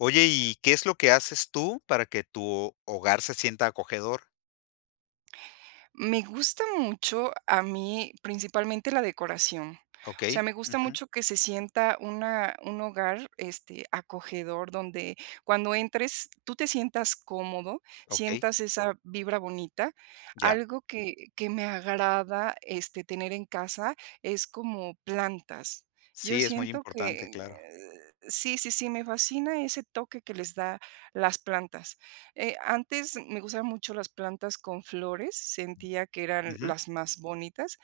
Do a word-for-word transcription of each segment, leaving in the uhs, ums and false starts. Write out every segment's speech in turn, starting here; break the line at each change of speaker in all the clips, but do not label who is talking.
Oye, y, ¿qué es lo que haces tú para que tu ho hogar se sienta acogedor?
Me gusta mucho a mí, principalmente, la decoración, o sea,
Okey,
me gusta
ujú.
mucho que se sienta una un hogar, este, acogedor, donde cuando entres, tú te sientas cómodo,
Okey.
sientas esa vibra bonita,
Ya.
algo que que me agrada, este, tener en casa es como plantas, yo
Sí, es muy
siento
importante,
que
claro.
sí, sí, sí, me fascina ese toque que les da las plantas, eh, antes me gustaban mucho las plantas con flores, sentía que eran
Ujú.
las más bonitas,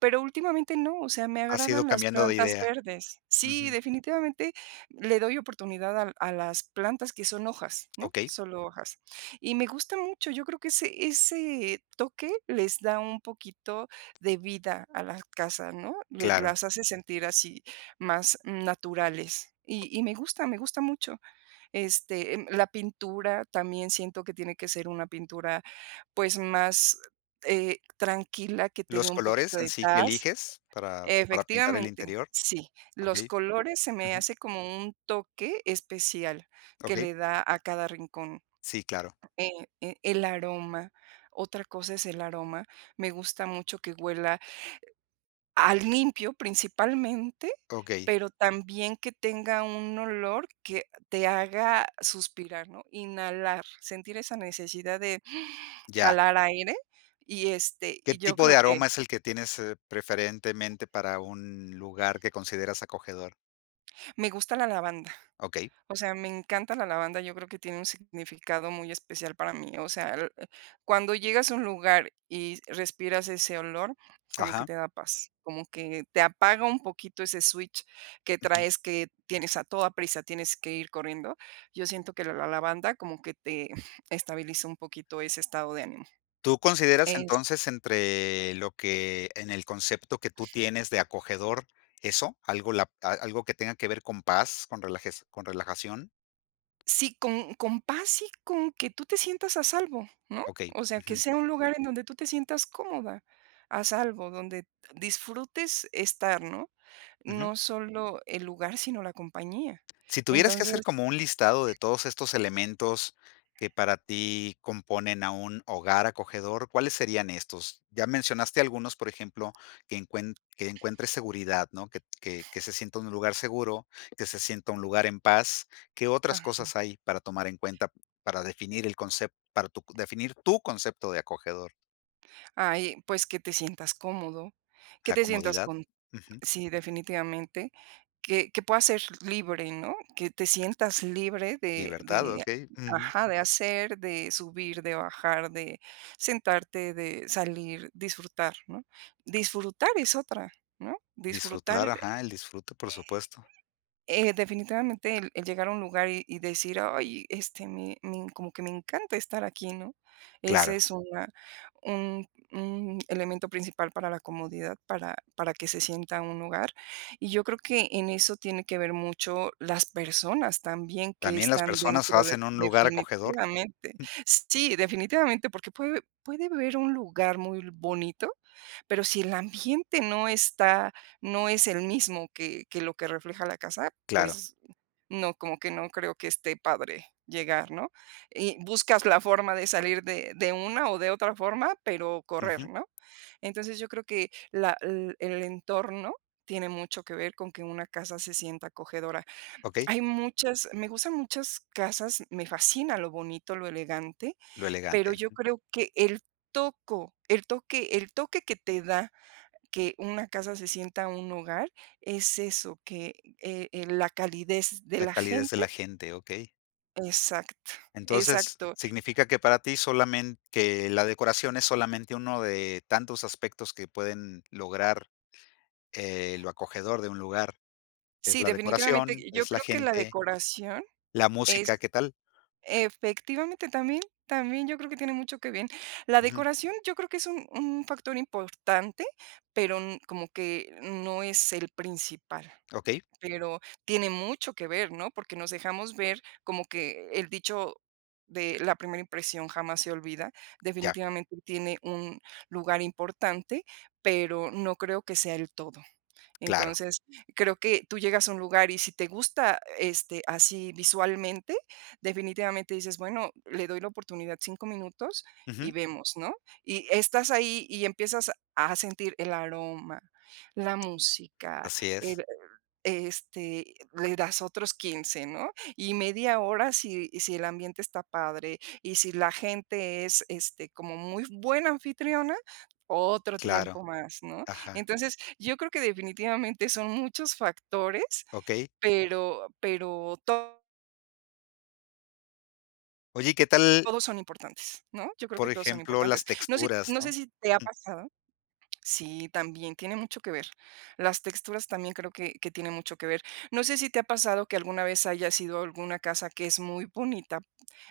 pero últimamente no, o sea, me
Has ido
agradan las
cambiando de
plantas
idea.
verdes Sí,
Ujú.
definitivamente le doy oportunidad al a las plantas que son hojas, ¿no?,
Okey.
solo hojas. Y me gusta mucho, yo creo que ese ese toque les da un poquito de vida a las casas, ¿no?, le
Claro.
las hace sentir así, más naturales y y me gusta, me gusta mucho, este, em, la pintura también siento que tiene que ser una pintura, pues, más, eh, tranquila, que te dé
¿Los
un
colores,
poquito
en
de
sí, que
taz
eliges para para pintar el
efectivamente,
interior?
sí, los
Okey,
colores se me
ujú.
hace como un toque especial que
Okey.
le da a cada rincón,
Sí, claro.
eh eh, el aroma. Otra cosa es el aroma, me gusta mucho que huela, eh, a limpio, principalmente,
Okey.
pero también que tenga un olor que te haga suspirar, ¿no?, inhalar, sentir esa necesidad de
Ya.
jalar aire y, este,
¿Qué
y yo
tipo de
creo
aroma
que.
es el que tienes, eh, preferentemente para un lugar que consideras acogedor?
Me gusta la lavanda.
Okey.
O sea, me encanta la lavanda. Yo creo que tiene un significado muy especial para mí. O sea, cuando llegas a un lugar y respiras ese olor, como que
Ajá.
te da paz, como que te apaga un poquito ese switch que
Ujú.
traes que tienes a toda prisa. Tienes que ir corriendo. Yo siento que la lavanda como que te estabiliza un poquito ese estado de ánimo,
¿Tú consideras
es
entonces entre lo que en el concepto que tú tienes de acogedor, eso? Algo la a algo que tenga que ver con paz, con con relajación.
Sí, con con paz y con que tú te sientas a salvo, ¿no?
Okey,
O sea, que
ujú.
sea un lugar en donde tú te sientas cómoda a salvo donde disfrutes estar, ¿no?
Ujú.
No solo el lugar, sino la compañía
Si tuvieras que
entonces
hacer como un listado de todos estos elementos que para ti componen a un hogar acogedor, ¿cuáles serían estos? Ya mencionaste algunos, por ejemplo, que encuen que encuentre seguridad, ¿no? Que, que, que se sienta en un lugar seguro, que se sienta en un lugar en paz. ¿Qué otras
Ajá.
cosas hay para tomar en cuenta, para definir el concep para tu definir, tú concepto de acogedor?
Ay, pues que te sientas cómodo, que
La
te sientas
comodidad,
con
ujú.
sí, definitivamente que que puedas ser libre, ¿no?, que te sientas libre de
Libertad,
de
okey, ujú.
ajá, de hacer, de subir, de bajar, de sentarte, de salir, disfrutar, ¿no?, disfrutar es otra, ¿no?, disfrutar
Disfrutar,
eh
ajá, el disfrute, por supuesto.
eh eh definitivamente el llegar a un lugar y y decir: "Ay, este, me me como que me encanta estar aquí, ¿no?, esa
Claro.
es una un un elemento principal para la comodidad, para para que se sienta un hogar. Y yo creo que en eso tiene que ver mucho las personas también que
También las
están
personas
dentro de
hacen un lugar acogedor,
definitivamente,
ujú.
sí, definitivamente, porque puede puede ver un lugar muy bonito, pero si el ambiente no está no es el mismo que que lo que refleja la casa,
Claro.
pues no, como que no creo que esté padre llegar, ¿no?, y buscas la forma de salir de de una o de otra forma, pero correr,
Ujú.
¿no?, entonces yo creo que la l el entorno tiene mucho que ver con que una casa se sienta acogedora.
Okey.
Hay muchas me gustan muchas casas, me fascina lo bonito, lo elegante
Lo
pero
elegante.
yo creo que el toco el toque el toque que te da que una casa se sienta un hogar es eso que, eh eh, la calidez de
La
la
calidez de
gente
la gente, okey.
Exacto.
Entonces,
Exacto.
significa que para ti solamen que la decoración es solamente uno de tantos aspectos que pueden lograr, eh, lo acogedor de un lugar es
Sí,
la decoración,
definitivamente. Yo
es la
creo que la
gente.
decoración
La música.
es
¿Qué tal?
efectivamente, también también yo creo que tiene mucho que ver la
Ujú.
decoración, yo creo que es un un factor importante, pero, mm, como que no es el principal,
Okey.
pero tiene mucho que ver, ¿no?, porque nos dejamos ver como que el dicho de la primera impresión jamás se olvida.
Ya.
Definitivamente tiene un lugar importante, pero no creo que sea el todo.
Claro.
Entonces, creo que tú llegas a un lugar y si te gusta, este, así visualmente, definitivamente dices: "Bueno, le doy la oportunidad cinco minutos
Ujú.
y vemos, ¿no?, y estás ahí y empiezas a sentir el aroma, la música,
Así es.
el, este le das otros quince, ¿no?, y media hora si, si el ambiente está padre. Y si la gente es, este, como muy buena anfitriona otro tiempo
Claro.
más, ¿no?,
Ajá.
entonces yo creo que definitivamente son muchos factores,
Okey.
pero pero to
Oye, ¿y qué tal
Todos son importantes, ¿no?, yo creo que
Por
todos son
ejemplo,
importantes,
las
no sé
texturas,
no sé
¿no?
si te ha
Ujú.
pasado Sí, también tiene mucho que ver las texturas también creo que que tiene mucho que ver. No sé, si te ha pasado que alguna vez hayas ido alguna casa que es muy bonita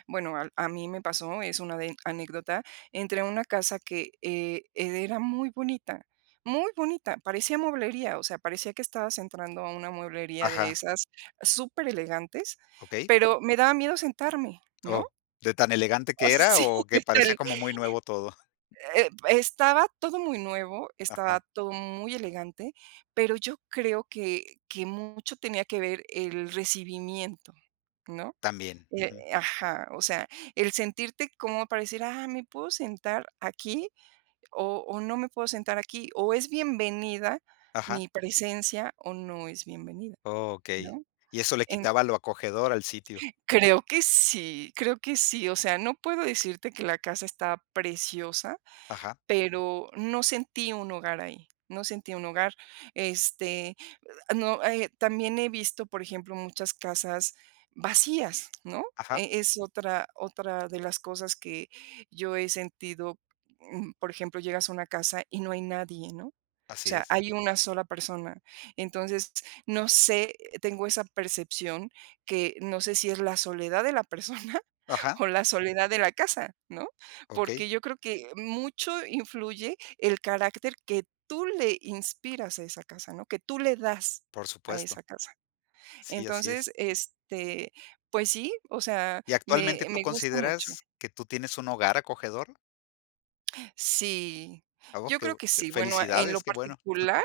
bueno, al a mí me pasó, es una de anécdota entré una casa que, eh, era muy bonita, muy bonita, parecía mueblería, o sea, parecía que estabas entrando a una mueblería de
Ajá.
esas superelegantes,
Okey.
pero me daba miedo sentarme, ¿no?
Oh, ¿de tan elegante
Oh,
que era,
sí
o que
que tal,
parecía como muy nuevo todo?
eh, estaba todo muy nuevo,
Ajá.
estaba todo muy elegante, pero yo creo que que mucho tenía que ver el recibimiento, ¿no?,
También,
eh,
ujú.
ajá, o sea, el sentirte como pareciera: "Ah, ¿me puedo sentar aquí, o o no me puedo sentar aquí?", o, ¿es bienvenida
Ajá.
mi presencia, o no es bienvenida?,
Okey,
¿no?,
y eso le
en
quitaba lo acogedor al sitio.
creo que sí creo que sí. O sea, no puedo decirte que la casa está preciosa,
Ajá.
pero no sentí un hogar ahí, no sentí un hogar, este no, eh, también he visto, por ejemplo, muchas casas vacías, ¿no?,
Ajá.
eh, es otra, otra de las cosas que yo he sentido, mm, por ejemplo, llegas a una casa y no hay nadie, ¿no? O
Así
sea,
es.
hay una sola persona. Entonces no sé, tengo esa percepción que no sé si es la soledad de la persona,
Ajá.
o la soledad de la casa, ¿no?
Okey.
Porque yo creo que mucho influye el carácter que tú le inspiras a esa casa, ¿no?, que tú le das
Por
a
supuesto.
esa casa.
Sí, así
Entonces,
es.
este, pues sí, o sea,
¿Y actualmente
me
tú
me gusta mucho.
consideras que tú tienes un hogar acogedor?
Sí,
A vos
yo
que
creo
bu
que
que
sí, bueno, en
felicidades,
lo
qué bueno.
particular,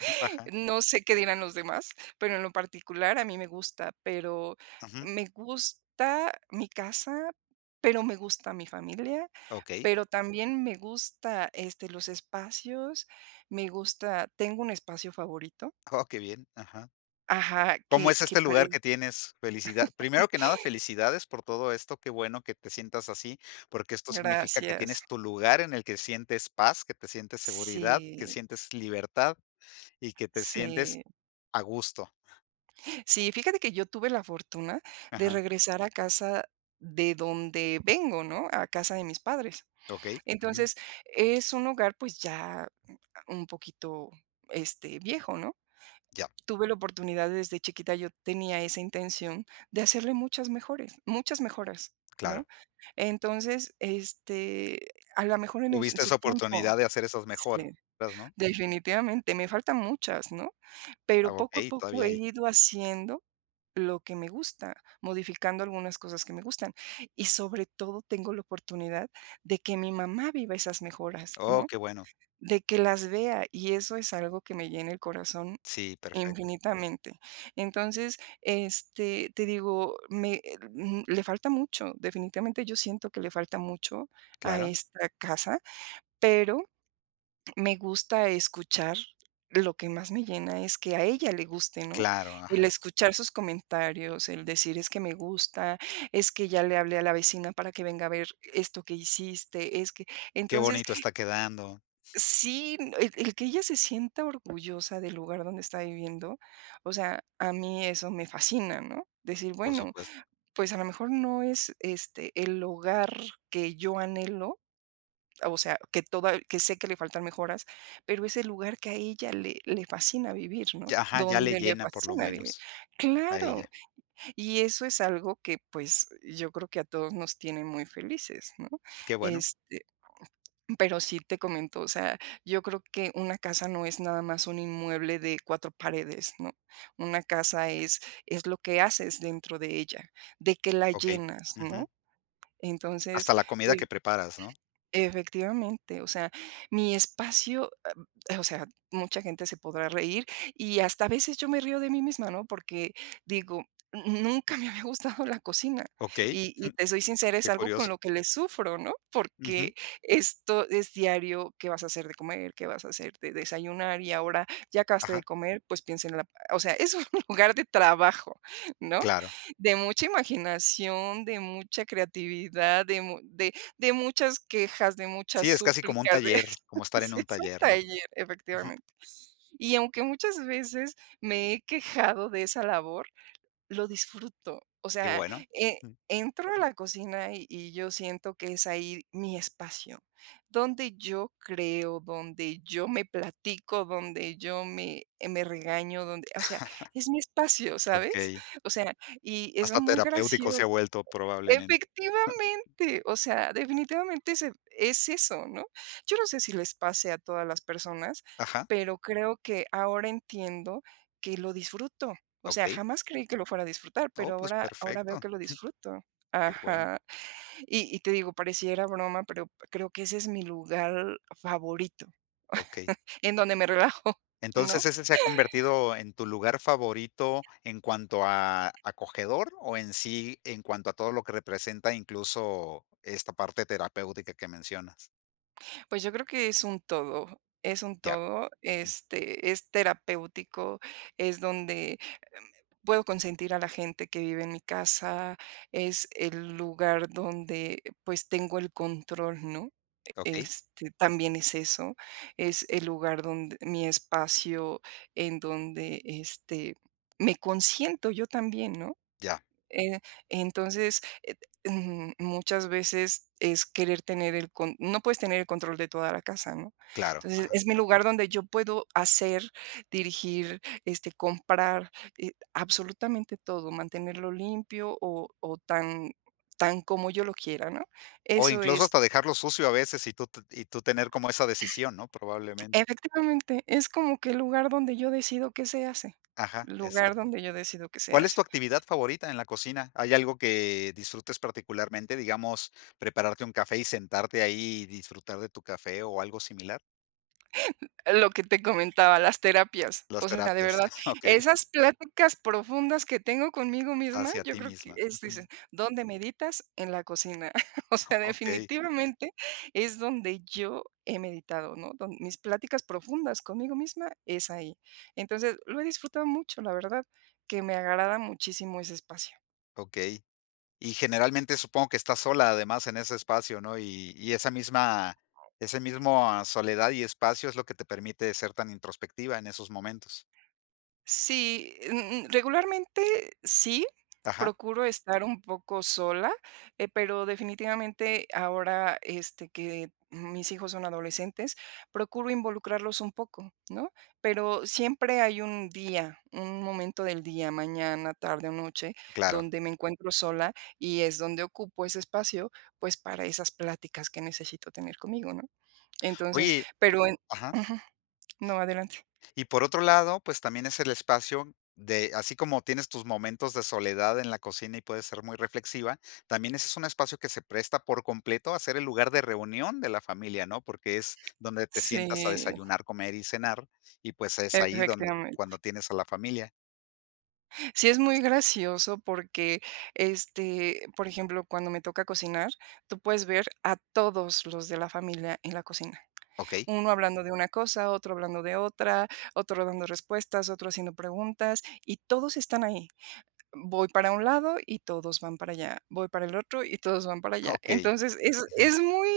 Ajá, ajá.
no sé qué dirán los demás, pero en lo particular, a mí me gusta, pero
Ujú.
me gusta mi casa, pero me gusta mi familia,
Okey.
pero también me gusta, este, los espacios, me gusta tengo un espacio favorito.
Oh, qué bien, ajá.
Ajá,
¿Cómo
que
es
que
este
pare
lugar que tienes? Felicidad primero que nada, felicidades por todo esto, qué bueno que te sientas así, porque esto significa que
Gracias.
tienes tu lugar en el que sientes paz, que te sientes seguridad, que
Sí
sientes libertad y que te sientes
Sí.
a gusto.
Sí, fíjate que yo tuve la fortuna de
Ajá.
regresar a casa de donde vengo, ¿no?, a casa de mis padres.
Okey, ujú.
Entonces, es un hogar, pues, ya un poquito, este, viejo, ¿no?,
Ya.
tuve la oportunidad. Desde chiquita yo tenía esa intención de hacerle muchas mejores muchas mejoras, ¿no?
Claro.
Entonces, este, a la mejor, en un en
Tuviste
su
esa
tiempo,
oportunidad de hacer esas mejoras,
sí,
¿no?
delfinitivamente, me faltan muchas, ¿no?,
Ah,
pero poco a
okey,
poco
todavía
he
ahí.
ido haciendo lo que me gusta, modificando algunas cosas que me gustan y sobre todo, tengo la oportunidad de que mi mamá viva esas mejoras,
Oh,
¿no?,
qué bueno.
de que las vea. Y eso es algo que me llena el corazón
Sí, perfecto.
infinitamente. Entonces, este, te digo me m le falta mucho, definitivamente, yo siento que le falta mucho a
Claro.
esta casa, pero me gusta escuchar lo que más me llena, es que a ella le guste, ¿no?,
Claro,
el
ajá.
escuchar sus comentarios, el decir: "Es que me gusta, es que ya le hablé a la vecina para que venga a ver esto que hiciste es que"
Qué
Entonces
bonito está quedando.
Sí, el el que ella se sienta orgullosa del lugar donde está viviendo, o sea, a mí eso me fascina, ¿no?, decir:
Por
"Bueno,
supuesto.
pues, a lo mejor, no es, este, el hogar que yo anhelo, o sea que toda que sé que le faltan mejoras, pero es el lugar que a ella le le fascina vivir, ¿no?,
Ya ajá, ya le
dónde le
llena por lo
fascina vivir".
menos a
Claro,
ella.
y eso es algo que, pues, yo creo que a todos nos tienen muy felices, ¿no?
Qué bueno.
Este, pero sí te comento, o sea, yo creo que una casa no es nada más un inmueble de cuatro paredes, ¿no?, una casa es es lo que haces dentro de ella, de qué la
Okey,
llenas,
ujú.
¿no? Entonces,
Hasta la comida que
pues
preparas, ¿no?
Efectivamente, o sea, mi espacio o sea, mucha gente se podrá reír y hasta a veces yo me río de mí misma, ¿no?, porque digo, n n nunca me había gustado la cocina
Okey,
y y te soy sincera, es
qué
algo con
curioso.
lo que le sufro, ¿no?,
Ujú.
porque esto es diario, ¿qué vas a hacer de comer? ¿Qué vas a hacer de desayunar? Y ahora ya acabaste de
Ajá.
comer, pues, piensa en la o sea, es un lugar de trabajo, ¿no?,
Claro.
de mucha imaginación, de mucha creatividad, de mu de de muchas quejas, de muchas
Sí, es casi como un
súplicas de
taller, como estar en
sí
un
es un
taller, ¿no?
taller,
Ujú.
efectivamente. Y aunque muchas veces me he quejado de esa labor, lo disfruto, o
Qué
sea,
bueno,
eh,
jum.
entro a la cocina y y yo siento que es ahí mi espacio donde yo creo, donde yo me platico, donde yo me, eh, me regaño, donde o sea, es mi espacio, ¿sabes?
Okey.
O sea, y es
Hasta
muy
terapéutico se ha
gracioso.
vuelto, probablemente.
Efectivamente, o sea, definitivamente es es eso, ¿no? Yo no sé si les pase a todas las personas,
Ajá.
pero creo que ahora entiendo que lo disfruto, o sea,
Okey.
jamás creí que lo fuera a disfrutar,
Oh,
pero
pues,
ahora ahora
perfecto.
veo que lo disfruto.
Qué bueno.
Ajá. Y y te digo pareciera broma, pero creo que ese es mi lugar favorito,
Okey.
en donde me relajo,
Entonces,
¿no?
¿ese se ha convertido en tu lugar favorito en cuanto a acogedor o en sí en cuanto a todo lo que representa, incluso, esta parte terapéutica que mencionas?
Pues, yo creo que es un todo es un
Ya.
todo,
Ujú.
este, es terapéutico, es donde, em, puedo consentir a la gente que vive en mi casa, es el lugar donde, pues, tengo el control, ¿no?, e
Okey.
este, también es eso. Es el lugar donde mi espacio en donde, este, me consiento yo también, ¿no?,
Ya.
eh, entonces, eh, mm, muchas veces es querer tener el con No puedes tener el control de toda la casa, ¿no?
Claro,
Entonces,
ajá.
es mi lugar, donde yo puedo hacer, dirigir, este, comprar, eh, absolutamente todo, mantenerlo limpio o o tan tan como yo lo quiera, ¿no?
O
Eso
incluso
es
hasta dejarlo sucio, a veces, y tú te y tú tener como esa decisión, ¿no?, probablemente.
Efectivamente, es como que el lugar donde yo decido qué se hace,
Ajá.
el lugar
Exacto.
donde yo decido qué se
¿Cuál es
hace.
tu actividad favorita en la cocina? ¿Hay algo que disfrutes particularmente, digamos, prepararte un café y sentarte ahí, y disfrutar de tu café, o algo similar?
Lo que te comentaba, las terapias.
Las
O sea, de
terapias.
verdad,
Okey.
esas pláticas profundas que tengo conmigo misma.
Hacia
Yo
ti
creo que
misma,
es
ujú.
dices, ¿dónde meditas? En la cocina. O sea,
Okey.
definitivamente, es donde yo he meditado, ¿no?, don mis pláticas profundas conmigo misma es ahí. Entonces, lo he disfrutado mucho, la verdad, que me agrada muchísimo ese espacio.
Okey. Y, generalmente, supongo que estás sola, además, en ese espacio, ¿no? Y y esa misma ese mismo soledad y espacio es lo que te permite ser tan introspectiva en esos momentos.
Sí, mm mm, regularmente, sí,
Ajá.
procuro estar un poco sola, eh, pero, definitivamente, ahora este que mis hijos son adolescentes, procuro involucrarlos un poco, ¿no? Pero siempre hay un día, un momento del día, mañana, tarde o noche,
Claro.
donde me encuentro sola y es donde ocupo ese espacio, pues, para esas pláticas que necesito tener conmigo, ¿no? Entonces
Oye
pero en
ajá.
ujú. No, adelante.
Y por otro lado, pues, también es el espacio de así como tienes tus momentos de soledad en la cocina y puedes ser muy reflexiva, también ese es un espacio que se presta por completo a ser el lugar de reunión de la familia, ¿no? Porque es donde te sientas a
Sí.
desayunar, comer y cenar, y, pues, es ahí donde
Efectivamente.
cuando tienes a la familia.
Sí es muy gracioso porque, este, por ejemplo, cuando me toca cocinar tú puedes ver a todos los de la familia en la cocina,
Okey.
uno hablando de una cosa, otro hablando de otra, otro dando respuestas, otro haciendo preguntas y todos están ahí. Voy para un lado y todos van para allá, voy para el otro y todos van para
Ah,
allá,
okey,
entonces es
ujú.
es muy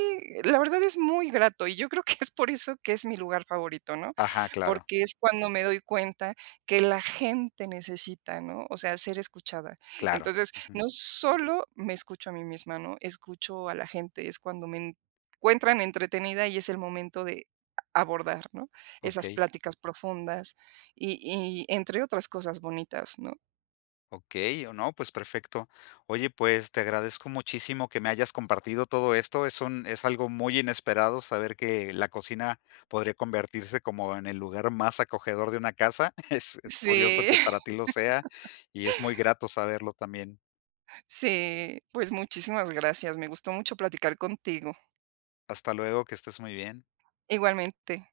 la verdad es muy grato y yo creo que es por eso que es mi lugar favorito, ¿no?
Ajá, claro.
Porque, es cuando me doy cuenta que la gente necesita ¿no? O sea, ser escuchada.
Claro,
Entonces,
ujú.
no solo me escucho a mí misma, ¿no? Escucho a la gente, es cuando me encuentran entretenida y es el momento de, a abordar, ¿no? Esas
Okey.
pláticas profundas y y entre otras cosas bonitas, ¿no?
Okey, o, no, pues, perfecto. Oye, pues te agradezco muchísimo que me hayas compartido todo esto, es un es algo muy inesperado saber que, la cocina podría convertirse como en el lugar más acogedor de una casa. Es es curioso
Sí.
que para ti lo sea y es muy grato saberlo también.
Sí, pues muchísimas gracias, me gustó mucho platicar contigo.
Hasta luego, que estés muy bien.
Igualmente.